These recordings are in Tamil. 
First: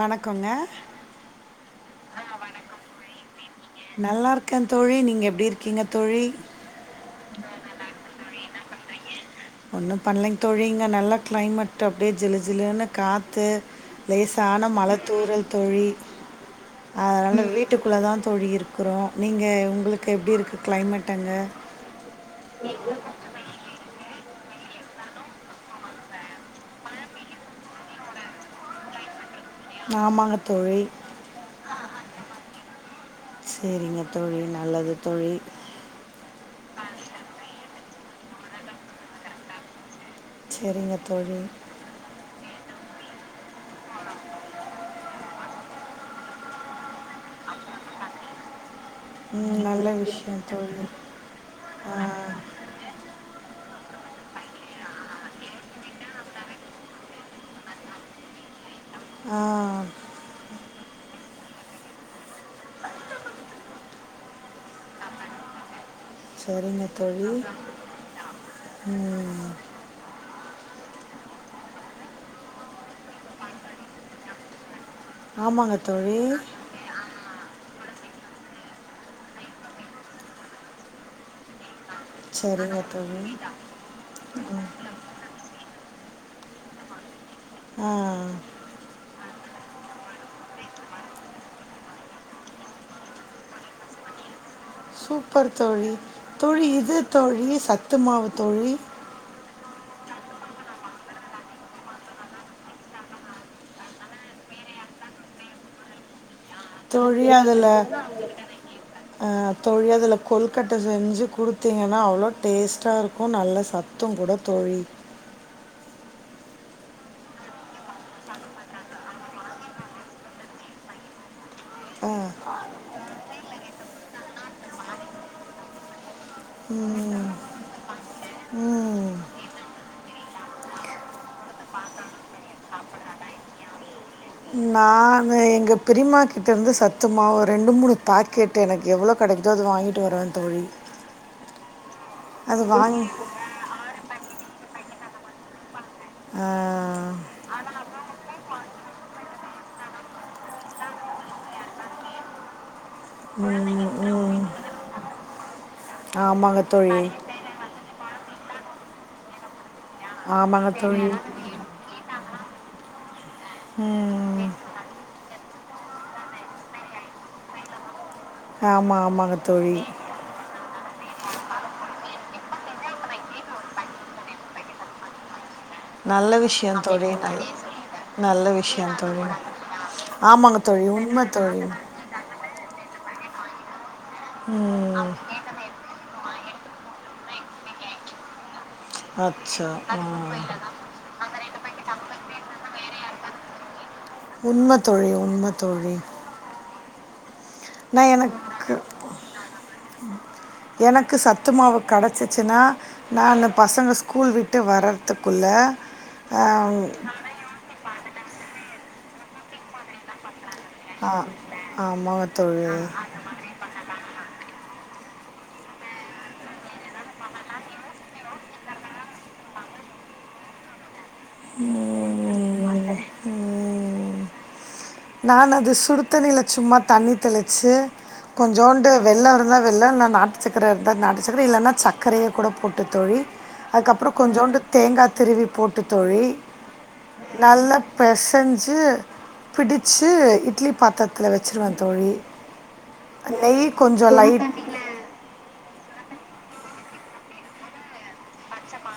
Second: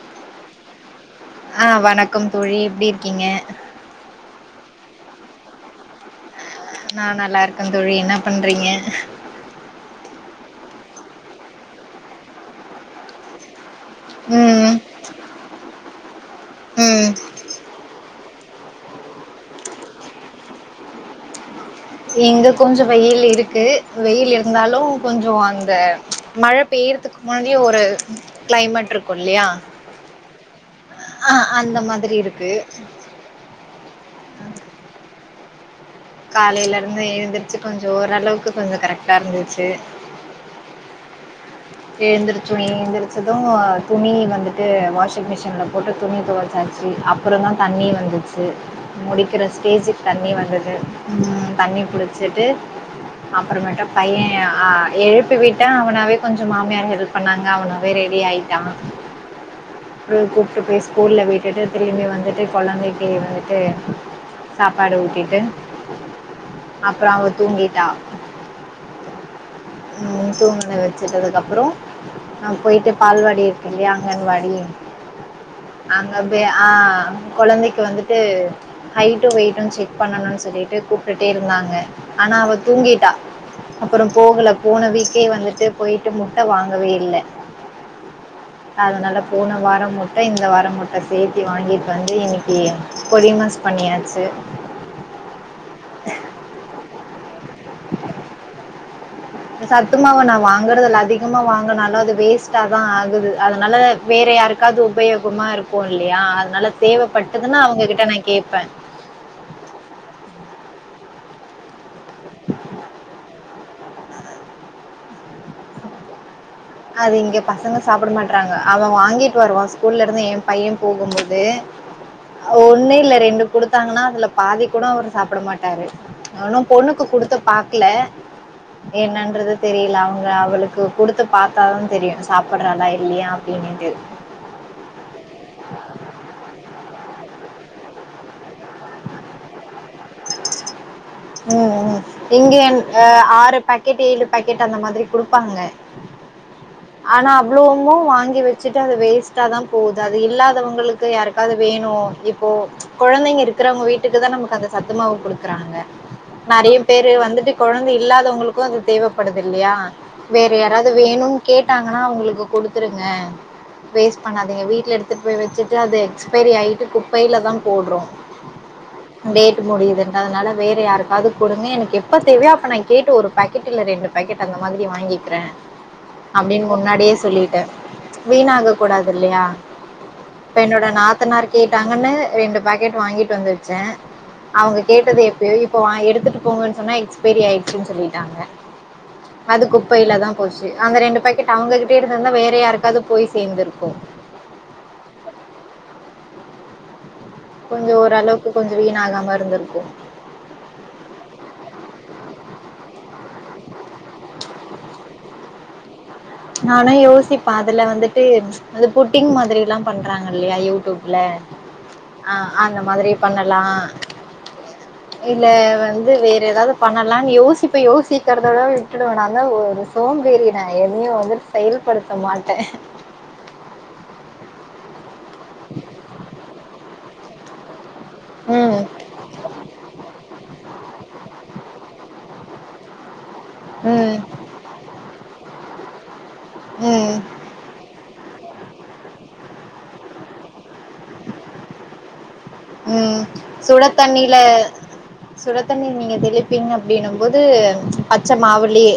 வணக்கங்க ஆஹ் வணக்கம் தோழி எப்டி இருக்கீங்க நல்லா இருக்கேன் தோழி நீங்க எப்டி இருக்கீங்க தோழி நா நல்லாருக்கன் தோழி என்னா பண் றீங்க ஒண்ணும் பண்லிங் தோழி இங்க நல்லா கிளைமேட் அப்டியே ஜிலு ஜிலுன்னு காத்து லேசான ம் மழத்தூறல் தோழி ம் அதனால வீட் வீட்டுக்குள்ள தான் தோழி இருக்குறோம் நீங்க உங்களுக்கு எப்டி இருக்கு கிளைமேட்டு அங்க இங்க கொஞ்ச வெயில் இருக்கு வெயில் இருந்தாலும் கொஞ்சோ அந்த மழப் பெய்ரத்துக்கு முன்னாடியே ஒரு கிளைமேட்ருக்கு இல்லியா ஆமாங்கத் தோழி அந்த மாதிரி இருக்கு சேரிங்க தோழி நல்லது தோழி காலேல இருந்து ஏழ்ந்துருச்சு கொஞ்சோ ஓரளவுக்கு கொஞ்ச கரெக்டா இருந்துச்சு செரிங்கத் தோழி ஏந்திரிச்சோ ஏந்திரிச்சது துணி வந்துட்டு வாஷிங் மிஷின்ல போட்டு துணி தொவச்சாச்சு அப்பறந்தா தண்ணி வந்துச்சு முடிக்கிற ம், நல்ல ஸ்டேஜிக் தண்ணி விஷயம் வந்தது தோழி உம் தண்ணி ஆ புடிச்சிட்டு அப்பறமேட்டு பையே ஆஹ் எழுப்பி விட்டா அவனாவே கொஞ்ச் ச மாமியாரு ஹெல்ப் பண்ணாங்க அவனாவே ரெடி ஆயிட்டா ஆஹ் ஸ்கூல விட்டுட்டு திரும்பி வந்துட்டு கொழந்தக்கி வந்துட்டு சாப்பாடு ஊட்டிட்டு செரிங்க அப்றோ தோழி அவ உம் தூங்கிட்டா உம் தூங்குனத வச்சிட்டதுக்கப்றோ நா போய்ட்டு பால்வாடி இருக்கு இல்லயா அங்கன்வாடி ஆமாங்க தோழி அங்கப்போய் ஆஹ் கொழந்தைக் கு வந்துட்டு ஹைட்டு வெயிட்டு செக் பண்ணணுன் சொல்லிட்டு கூப்டுட்டே இருந்தாங்க ஆனா அவ சரிங்க தூங்கிட்டா தோழி அப்பற போகல ஸ்க்கே வந்துட்டு போயிட்டு முட்ட வாங்கவே இல்ல ஆஹ் போன வாரம் முட்ட இந்த வாரம் முட்ட சேத்தி வாங்கிட்டு வந்து இன்னக்கி பொடிமாஸ் பண்ணியாச்சு சூப்பர் தோழி தோழி இது தோழி சத்து மாவு தோழி சத்துமாவ நா வாங்கறதில்ல அதிகமா வாங்கனாலு அது வேஸ்ட்டா தா ஆகுது அதனால வேற யாருக்காவ்து உபயோகமா இருக்கு இல்லையா அது தோழி அதுல கேட்பேன் அஹ் தோழி அதுல கொலுக் கட்ட செஞ்சு குடுத்தீங்க னால அவ்ளோ டேஸ்ட்டா இருக்கு நல்லா சத் துங் கூட தோழி அது இங்க பசங்க சாப்ட மாட்றாங்க அவ வாங்கிட்டு வருவா ஸ்கூல்ல இருந்து எ பைய போகும் போது ஆ ஒன்னு இல்ல ரெண்டு குடுத்தாங்னா அதுல பாதி கூட அவரு சாப்ட மாட்டாரு இன்னு பொண்ணுக்கு ம் குடுத்து பாக்ல ம் என்னன்றது தெரியல அவ்ங்க அவளுக்கு குடுத்து பாத்தாதா தெரியு சாப்புட்றலா இல்லையா அப்டினிட்டு அஹ் எங்க பெரிமாக்கிட்டருந்து சத்துமாவு ரெண்டு மூணு பாக்கெட்டு் எனக்கு எவ்ளோ கெடைக்குதோ அது வாங்கிட்டு வருவே தோழி உம் உம் இங்கே அது என் வாங்கி அஹ் ஆறு பாக் கெட் ஏழு பாக்கெட் அந்த மாதிரி குடுப்பாங்க ஆ ஆனா அவ்ளோமு வாங்கி வச்சுட்டு அது வேஸ்ட்டாதா போகுது அது இல்லாதவங்களுக்கு யாருக்காது வேணு இப்போ கொழந்தைங்க ம் இருக்கிறவங்க வீட்டுக்கு தா ம் நமக்கு அந்த சத்துமாவு குடுக்குறாங்க ஆமாங்க நெறைய தோழி பேரு வந்துட்டு கொழந்தை இல்லாதவங்களுக்கு அது தேவப்படுது இல்லையா வேற ஆமாங்க யாராவ்து தோழி வேணு னா அவ்ங்களுக்கு குடுத்துருங்க வேஸ்ட் ம் பண்ணாதீங்க வீட்ல எடுத்து ட்டு போய் வச்சுட்டு அது எக்ஸ்பைரி ஆயிட்டு குப்பைல தா போட்றோ ஆமாம் ஆமாங்க டேட்டு தோழி முடியுதுன்டு அதனால வேற யாருக் கது குடுங்க எனக்கு எப்ப தேவையோ அப்ப நா கேட்டு ஒரு பேக்கெட் இல்ல ரெண்டு பேக்கெட் அந்த மாதிரி வாங்கிக்கிறே நல்ல அப்டின்னு விஷயம் தோழி முன்னாடியே நல் சொல்லிட்டே வீண நல்ல ஆக விஷயம் கூடாது தோழி இல்லையா இப்ப ஆமாங்க தோழி என்னோட உண்மை நாத்தனார் தோழி கேட்டாங்கன்னு ரெண்டு பாக் க்கெட் வாங்கிட்டு வந்து வெசே அவங்க ம் கேட்டது எப்பயோ இப்ப வா எடு எடுதுட்டு போங்கன்னு சொன்னா எக்ஸ்பரி ஆயிடுச்சுன்னு சொல்லிட்டாங்க அது அச்சா ஆ. குப்பையில தா போச்சு அங்க ரெண்டு அவங்ககிட்டே இருத்துந்தா வேற யாருக்காவது போய் சேர்ந்துருக்கு உண்மத்தோழி உண்மத்தோழி கொஞ்சோ ஓரளவுக்கு கொஞ்சோ வீண ஆகாம இருந்திரு [unintelligible] எனக்கு சத்து மாவு கிடைச்சிச்சுன்னா நான்னு பசங்க ஸ்கூல் விட்டு வர்றதுக்குள்ள ஆம், நானு யோசிப்பே அதுல வந்து ட்டு அது புட்டிங் மாதிரி எல்லா பண்றாங்க இல்லையா யூ ஆ டுப்லா ஆமாங்க ஆஹ் அந்த தோழி மாதிரி பண்ணலா இல்ல வந்து வேற ஏதாவது பண்ணலாம்னு யோசிப்ப யோசிக்கிறதோட விட்டுடுவே நா தா ஒரு சோம்பேறின எதையு ர் செயல்படுத்த மாட்டே ம், நானு அது சுடுத்தண்ணில சும்மா தண்ணி தெளிச்சு ம் கொஞ்சோண்டு வெல்லோ இருந்தா வெல்ல இல்லனா நாட்டுச்சக்கர இருந்தா நாட்டு சக்கர இல்லன்னா சக்கரயே கூட போட்டு தோழி அதுக்கப்புற ம் கொஞ்சோண்டு தேங்காய் திருவி போட் ட்டு தோழி ம் நல்ல பெச செஞ்சு பிடித சு இட்லி பாத்தரத்தில வச்சுருவ தோழி உம் நெய் சுட கொஞ்சம் தண்ணில லைட் சுடத்தண்ணி நீங்க தெளிப்பீங்க அப்டின்னும் போது பச்சை மாவுலயே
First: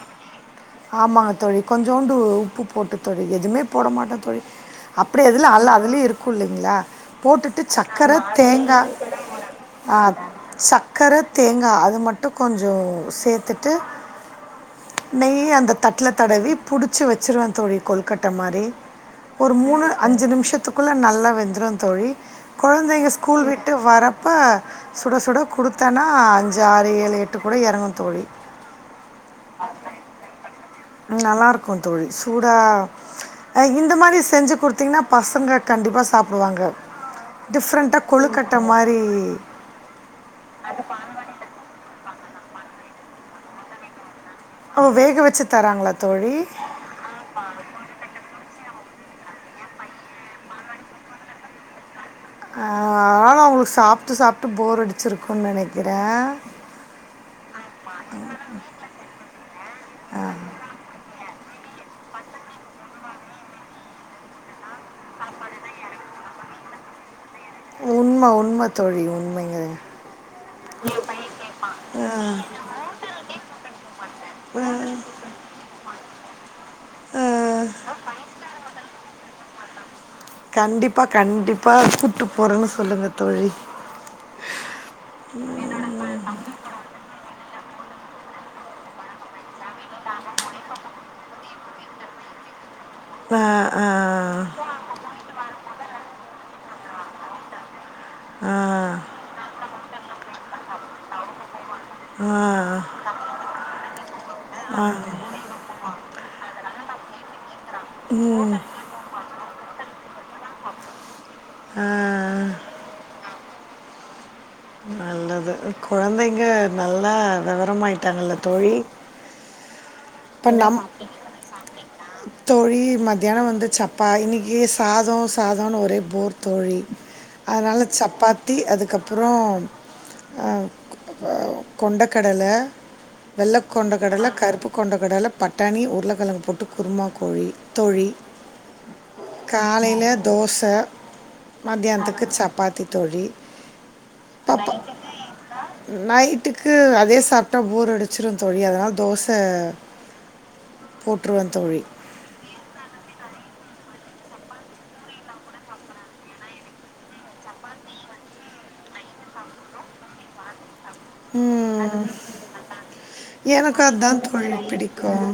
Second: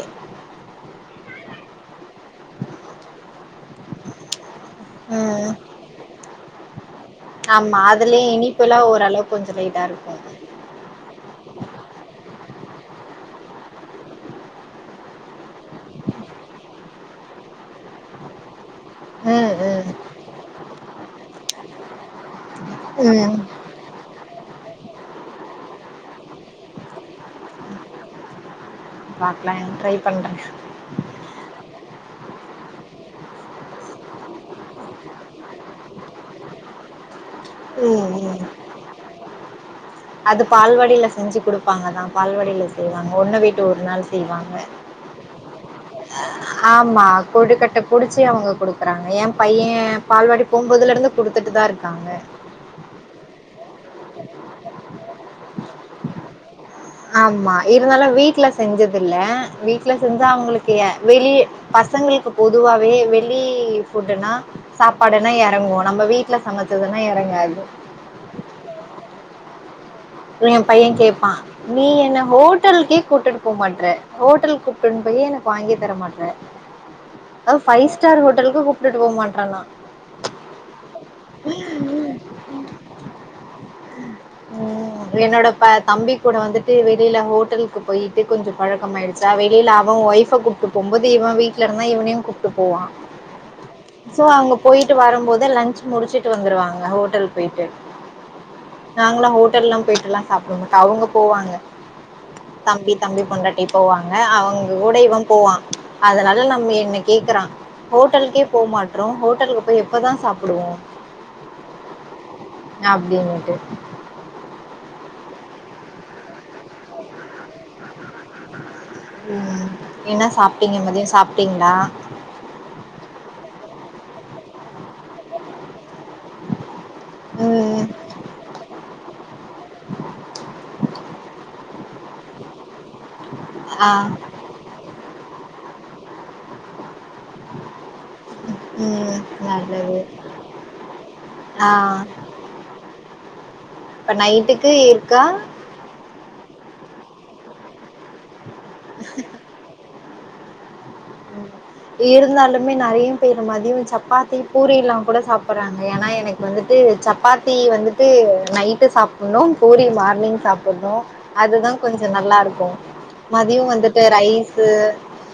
ஆமாங்க தோழி கொஞ்சோண்டு உப்பு போட்டு தோழி எதுமே போட மாட்டே தோழி அப்டி எதுல ம் அல்ல அதுலயே இருக்கு புல்லுங்ளா போட்டுட்டு ஆமா சக்கர அதுலயே தேங்கா இனிப்புலா ஓரளவு கொஞ்ச லைட்டா ஆஹ் இருக்கு சக்கர தேங்கா அது மட்டு கொஞ்சொ சேத் தட்டு நெய் அந்த தட்டுல தடவி புடிச்சு வச்சுருவே தோழி கொலுக்கட்ட மாறி ஒரு ம் மூணு அஞ்சு நிமிஷத்துக்குள்ள நல்லா வெந்துரு தோழி கொழந்தைங்க ம் ம் ஸ்கூல் விட்டு வரப்ப சுட சுட குடுத்தன்னா அஞ்சு ஆறு ஏழு எட் பாக்லா எ ட்ரை பண்றே ஆஹ் இந்த மாறி செஞ்சு குடுத்தீங்கன்னா பசங்க கண்டிப்பா சாப்டுவாங்க டிஃப்ரண்டா ம் ம் கொழுக்கட்ட மாறி அது பால்வாடில செஞ்சு குடுப்பாங்க தா பால்வடில செய்வாங்க ஒன்ன விட்டு ஒரு நாள் செ ஓ வேக வச்சு தராங்களா தோழி ஆமா கொழுக்கட்ட புடிச்சே அவுங் கொடுக்குறாங்க எம் பையே பால்வாடி போகும்போதுல இருந்து கொடுத்துட்டு தா இருக்காங்க ஆஹ் ஆமா அவங்க சாப்ட்டு சாப்ட்டு போர் அடிச்சிருக்குன் நெனைக்கிறே ஆமா இருந்தாலு வீட்ல செஞ்சதில்ல வீட்ல செஞ்சா அவங்களுக்கு ஏ வெளிய பசங்களுக்கு பொதுவாவே வெளி ஃபுட்டுன்னா சாப்பாடுன்னா எறங்கு நம்ம வீட்ல சமச்சதுன்னா எறங்கா உண்ம உண்ம தோழி உண்மை அது எம்பைய கேப்பா நீ என்ன ஹோட்டல்க்கே கூட்டுட்டு போ மாட்ற ஹோட்டல் கூப்டுட் போயி எனக்கு வாங்கி தர மாட்ற அது அஹ், ஃபைவ் ஸ்டார் ஹோட்டல்க்கு கூப்ட்டுட் போ மாட்றன்னா கண்டிப்பா கண்டிப்பா கூப்ட்டு போறேனு சொல்லுங்க தோழி உம் என்னோட ப தம்பி கூட வந்துட்டு வெளில ஹோட்டல்க்கு போயிட்டு கொஞ்சோ பழக்கமாயிடுச்சா வெளில அவ ஒய்ஃப கூப்ட்டு போம்போது இவ வீட்ல இருந்தா இவனயு கூப்ட்டு போவா ஆ ஆ சோ அவங்க போய்ட்டு வரம்போதே லன்ச் முடிச்சுட்டு வந்துருவாங் க ஹோட்டல் போய்ட்டு ஆ நாங்கல்லா ஹோட்டல்லா போய் சாப்ட மாட் அவங்க போவாங்க தம்பி தம்பி பொண்டாட்டி போவாங்க அவங்க கூட இவ போவா அதனால நம்ம என்னிக் கேக்கறா ஹோட்டல்க்கே போ மாட்றோ ஹோட்டல் ப்ப எப்பதா சாப்புடுவோ ஆ ஆ அப்டின்னுட்டு நல்லது கொழந்தைங்க நல்லா விவரமாயிட்டாங்கல்ல தோழி ம் என்ன இப்ப சாப்பிட்டீங்க நம் மதியம் சாப்பிட்டீங்களா தோழி மத்தியானோ வந்து சப்பா இன்னிக் [unintelligible] சாதோ சாதோனு ஒரே போர் தோழி அதனால ம் சப்பாத்தி அதுக்கப்புறோ அ கொ அ கொண்ட கடல வெல்லக் ஆ கொண்ட கடல கருப்பு கொண்ட கடல பட்டாணி உர்ளக்கெழங்கு போட்டு குருமா தோழி தோழி ம் நல்லது காலையில தோச ஆ மத்யான்த்துக்கு சப்பாத்தி தோழி இப்ப நைட்டுக்கு இருக்கா [unintelligible] நைட்டுக் க்கு அதே சாப்ட்டா போர் அடிச்சிரு தோழி அதனால் தோச அ இருந்தாலுமே நெறைய பேர் மதியோ சப்பாத்தி பூரி எல்லா கூட சாப்பறாங்க ஏன்னா எனக் வந்துட்டு சப்பாத்தி வந்துட்டு நைட்டு சாப்புன்னு பூரி மார்னிங் சாப் ண்ணு அதுதா ம் கொஞ்சோ நல்லாருக்கு மதியோ எனக்கு வந்துட்டு அதுதான் தோழி ரைஸு பிடிக்கும்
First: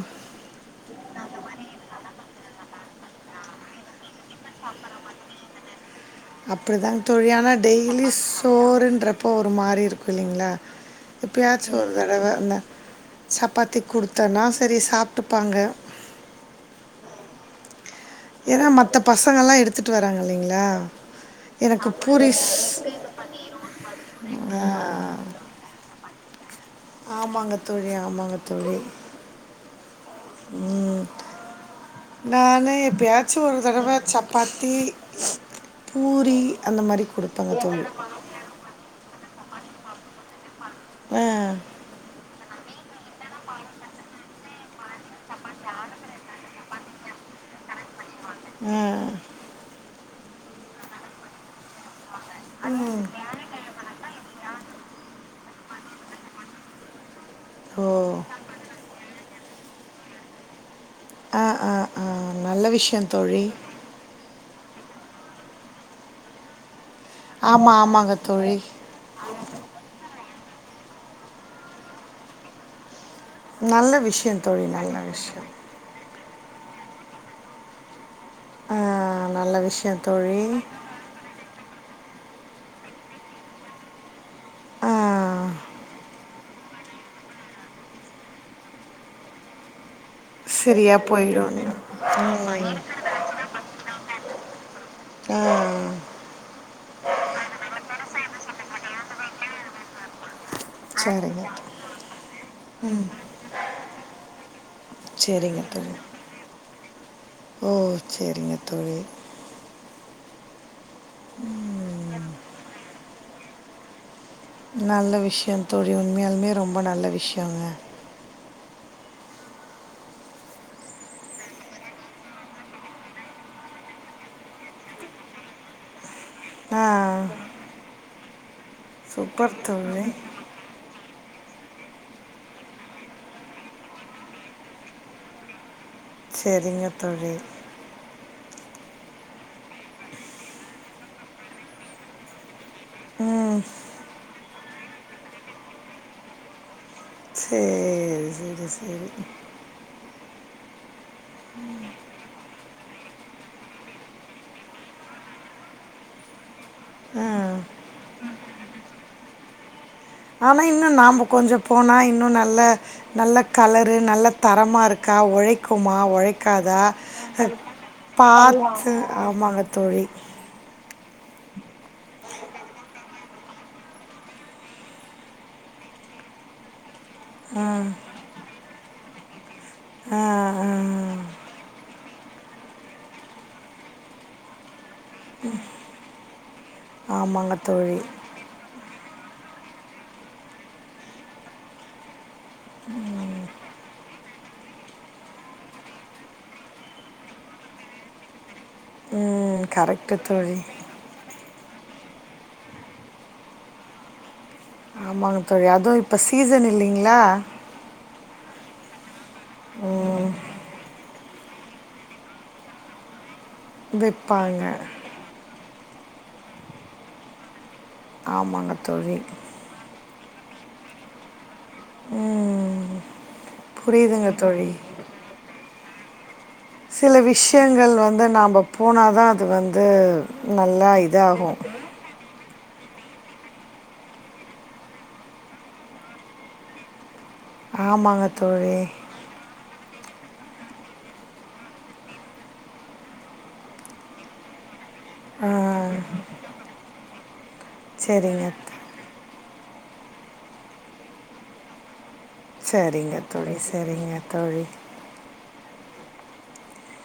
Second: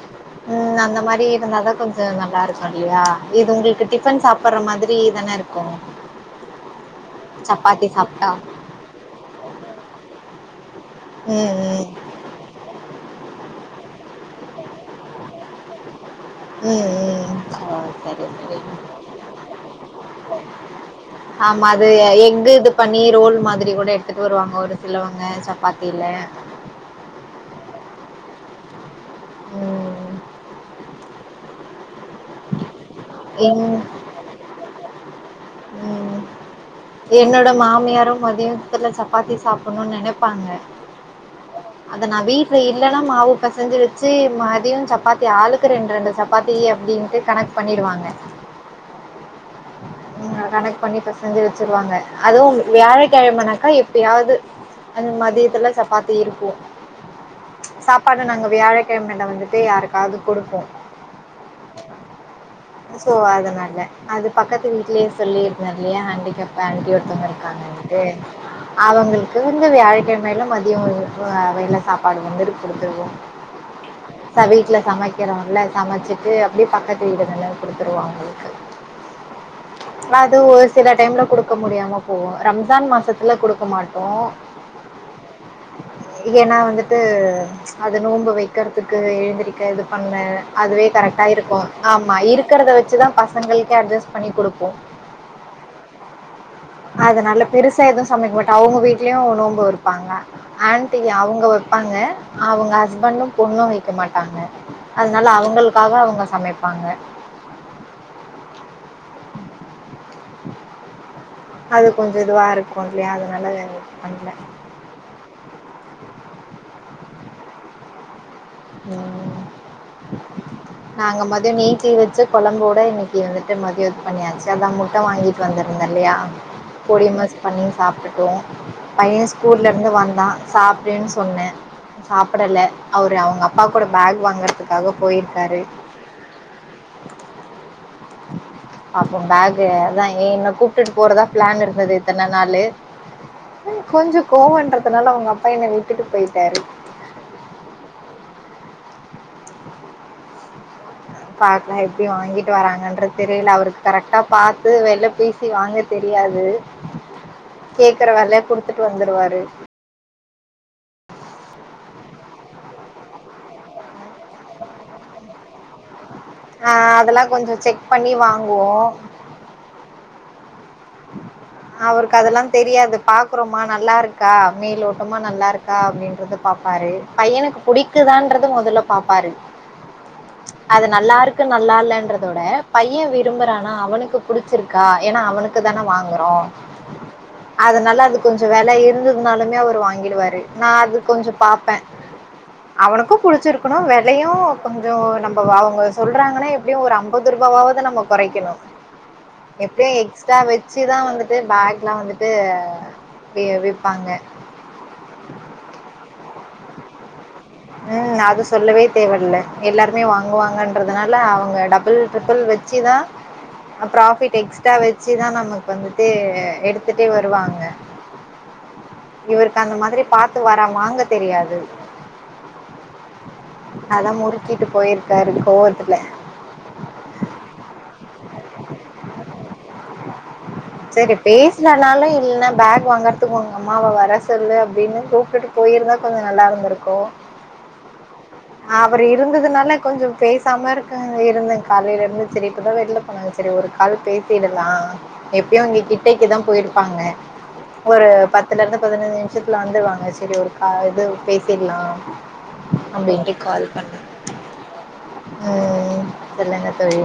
அந்த மாதிரி இருந்தாதா கொஞ்சம் நல்லா இருக்கு இல்லையா இது உங்களுக்கு டிஃபன் சா ப்பற மாதிரிதான இருக் [unintelligible] அப்படிதா தோழி ஆனா டெய்லி சாப்ட்டா சோருன்றப்போ ஒரு மாரி இருக்கு இல்லைங்களா ம் இப்பயாச்சு ம் ஒருதடவ இருந்த சப்பாத்தி குடுத்தன்னா செரி சாப்ட்டுப்பாங்க ம் ஏன்னா மற்ற பசங்கள்லாம் எடுத்துகிட்டு வராங்க இல்லைங்களா ஆமா அது எனக்கு பூரி எக்கு இது ஸ்- பண்ணி ரோல் மாதிரி கூட எடுத்துட்டு வருவாங்க ஆ, ஒரு சிலவங்க சப்பாத்தில ஆமாங்க தோழி ஆமாங்க தோழி ம் ம் நானு எப்பயாச்சு ஒரு எங் தடவ சப்பாத்தி ம் பூரி அந்த மாதிரி என்னோட கொடுப்பேங்க தோழி மாமியாரு மதியத்துல ச ப்பாத்தி சாப்பணு நெனைப்பாங்க அ அத நா வீட்ல இல்லன்னா மாவு பெசஞ்சு வச்சி மதியோ சப்பாத்தி ஆளுக்கு ரெண்ரெண்டு சப்பாத்தி அப்டின்ட்டு கணக் பண்ணிடுவாங்க ம் ம் கணக்கு பண்ணி பெசஞ்சி வச் ச்சிருவாங்க அதுவு வியாழக்கெழமனாக்கா எப்பயாவது அந்த மாதி த்தெல்லா சப்பாத்தி இருக்கு ஓ சாப்பாடு நாங்க வியாழக்கெழமைல வந்து து யாருக்காது குடுப்போ ஆ ஆ ஆ நல் சோ அதுனால அது பக்கத்து வீட்லியே சொல்லிருந்தல்லியா ஹேண்டிகேப் ஏண்டியோ த்தங்க ஆமாம் இருக்காங்கன்ட்டு ஆமாங்க தோழி அவங்கள்க்கு வந்து வியாழ்க்கெ மேல மதியோ இது வ வய்ல சாப்பாடு வந்துடு குடுத்துருவோ நல்ல ச விஷயம் தோழி வீட்ல நல்ல விஷயம் சமைக்கிறோல சமச்சி து அப்டே பக்கத்து வீடு தான குடுத்துருவாங்களே ஆ நல்ல விஷயம் அது தோழி ஒரு சில டைம்ல குடுக்க முடியாம போ ரம்ஜான் மாசத்தில குடுக்க மாட்டோ ஆ ஏனா வந்துட்டு அது நோம்பு வெக்கறதுக்கு எழுந்திரிக்க இது பண்ண அதுவே சரியா கரெக்டா போயிடும் இருக்கூ ஆம்மா இரு க்கறத ம். வெச்சுதா பசங்கள்க்கே அட்ஜஸ் பண்ணி குடுப்போ ஆ அதனால பெருசா எது சமைக்மாட்டோ அவ்ங்க வீட்லியு நோம்பு இருப்பாங்க ஆன்ட்டி சரிங்க அவ்ங்க வெப்பாங்க அவுங்க ஹஸ்பண்டு பொண்ணு வெக்க மாட்டாங்க அதனால சரிங்க அவ்ங்கள்க்காக தோழி அவுங்க சமை பாங்க ஓ செரிங்கத்தோழி உ உ அது கொஞ்சோ இதுவா இருக்கு இல்லியா அதனால அத த பண்ல நல்ல விஷ்யந் தோழி உண்மையாலுமே ரொம்ப நல்ல விஷ்யங்க ம் நாங்க மதியோ நேத்தி வெச்ச கொழம்போட இன்னிக்கி வந்துட்டு மதியோ இது பண்ணியாச்சு அதா முட்ட வாங்கிட்டு வந்திருந்த இல்லையா ஆ பொடிமாஸ் பண்ணி சாப்டுட்டோ பைய சூப்பர் ஸ்கூல்லருந்து தோழி வந்தா சாப்டுன் சொன்னே சாப்படல அவுரு அவுங்கப் பா கூட பேக் வாங்கறதுக்காக போயிருக்காரு செரிங்க தோழி அப்போ பேக்கு அதா எ என்ன கூப்டுட்டு போறதா பிளான் இருந்தது இத்தன நாளு கொஞ்சோ கோவ அதுனால அவுங்க அப்பா என்ன விட்டுட்டு போயிட்டாரு சேரி சேரி சேரி பாக்லா எப்டி வாங்கிட்டு வராங்கன்றது தெரில அவுருக்கு கரெக்டா பாத்து வெல பேசி வாங்க தெரியாது ஆ கேக்கற வெல குடுத்துட் வந்துருவாரு ஆனா இன்னு நாம்ப கொஞ்ச போனா இன்னு நல்ல நல்ல கலரு நல்ல தரமா இருக்கா ஒழைக்குமா ஒழை க்காதா ஆஹ் அதெல்லாம் அ கொஞ்சம் செக் பண்ணி வாங்குவோம் பாத்து ஆமாங்க தோழி அவுருக்கு அதெல்லாந் தெரியாது பாக்குறோமா நல்லாருக்கா மேலோட்டமா நல்லாருக்கா அப்டின்றத பாப்பாரு பையனுக்கு புடிக்குதான்றது மொதல்ல பாப்பாரு ஆ ஆ அது நல்லா இருக்கு நல்லா இல்லன்ற அதோட பையன் விரும்புறானா அவனுக்கு பிடிச்சிருக்கா எனா அவன் அதுக்கு தானே வாங்குறோம் ஆமாங்க தோழி அதனால அது கொஞ்ச வில இருந்தது இருந்தாலுமே அவரு வாங்கிடுவாரு நான் அது கொஞ்ச பாப்பேன் அவனுக்கும் புடிச்சிருக்கணும் விலையும் கொஞ்சம் நம்ம அவங்க சொல்றாங்கன்னா எப்படியும் ஒரு ஐம்பது ரூபாவது நம்ம குறைக்கணும உம் கரக்ட் வச்சுதான் வந்து பேக்லாம் வந்துட்டு விப்பாங்க ஆமாங்க தோழி அதுவும் இப்ப சீசன் இல்லீங்ளா உம் அது சொல்லவே தேவல்ல எல்லாருமே வாங்குவாங்கன்றது அதனால அவங்க டபுள் ட்ரிபிள் வச்சுதான் ப்ராஃபிட் விற்பாங்க எக்ஸ்ட்ரா வெச்சுதா நமக்கு வந்து இது எடுத்துட்டே வருவாங்க ஆமாங்க தோழி இவருக்கு அந்த மாதிரி பாத் வர வாங்க தெரியாது அதா புரியுதுங்க முறுக்கிட்டு தோழி போயிருக்காரு கோவ் துல சில விஷ்யங்கள் வந்து நாம போனாதா அது வந்து நல்லா சரி இதாகு பேசலனாலும் இல்லைன்னா பேக் வாங்கறதுக்குங்க அம்மாவ வர சொல்லு அப்டின்னு கூப்ட்டுட்டு போயிருந்தா கொஞ்சோ நல்லா இருந்துருக்கு. ஹோ ஆமாங்க தோழி அவுரு இருந்ததுனால கொஞ்சோ பேசாம இருக்க இருந்தேங்க காலேல இருந்து செரி இப்பதான் வெளில போனாங்க செரி ஒரு கால் பேசிடலா எப்பயு இங்க கிட்டைக்கு தா போய்ருப்பாங்க ஒரு சரிங்க பத்துல த- இருந்து பதினஞ் ஷிப்ல வந்துருவாங்க சரி ஒரு கால் இது பேஸ் சிர்லா செரிங்க தோழி செரிங்க தோழி தெர்லங்க தோழி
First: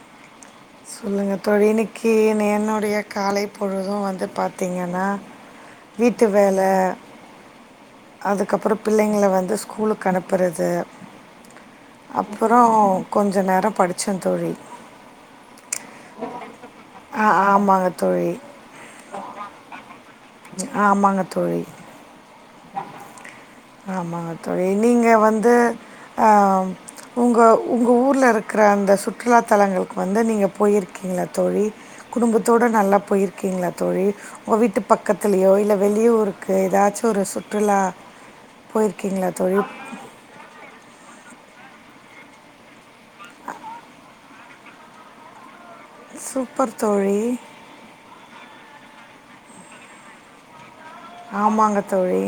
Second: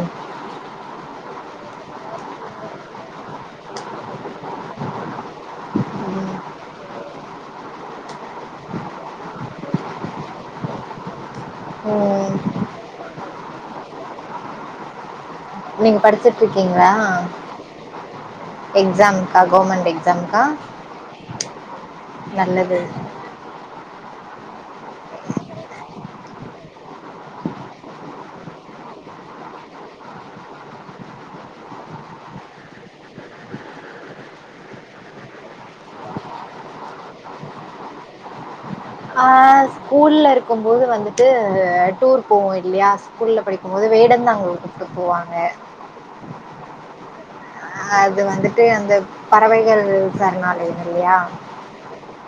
சொல்லுங்க தோழி இன்னைக்கி என்னுடைய காலை பொழுது வந்து பாத்தீங்கன்னா வீட்டு ம். வேல அதுக்கப்புறோ பிள்ளைங்கள வந்து ஸ்கூலுக்கு அனுப்புறது ம். அப்பொறோ கொஞ்ச நேரோ படிச்ச தோழி நீங்க படிச்சிட்டு இருக்கீங்களா ஆ ஆமாங்க தோழி எக்ஸாம்கா கவுமெண்ட் ஆமாங்க தோழி நல்லது ஆமாங்க தோழி. நீங்க வந்து உங்க உங்க ஊருல இருக்குற அந்த சுற்றுலா தலங்களுக்கு வந்து நீங்க போய்ருக்கீங்களா தோழி? குடும்பத்தோடு நல்லா போய்ருக்கீங்களா தோழி? உங்க வீட்டு பக்கத்துலயோ இல்ல வெளிய ஊருக்கு எதாச்சு ஒரு சுற்றுலா போயிருக்கீங்களா தோழி? ஆஹ் ஸ்கூல்ல இருக்கும் போது வந்து ட்டு டூர் போவோயில்லயா ஸ்கூல்ல படிக்கும் போது வேடந்தாங்கள் கூப்ட்டு போவாங்க. சூப்பர் தோழி ட்டு அந்த பறவைகள் சரணாலயங் ஆமாங்க தோழி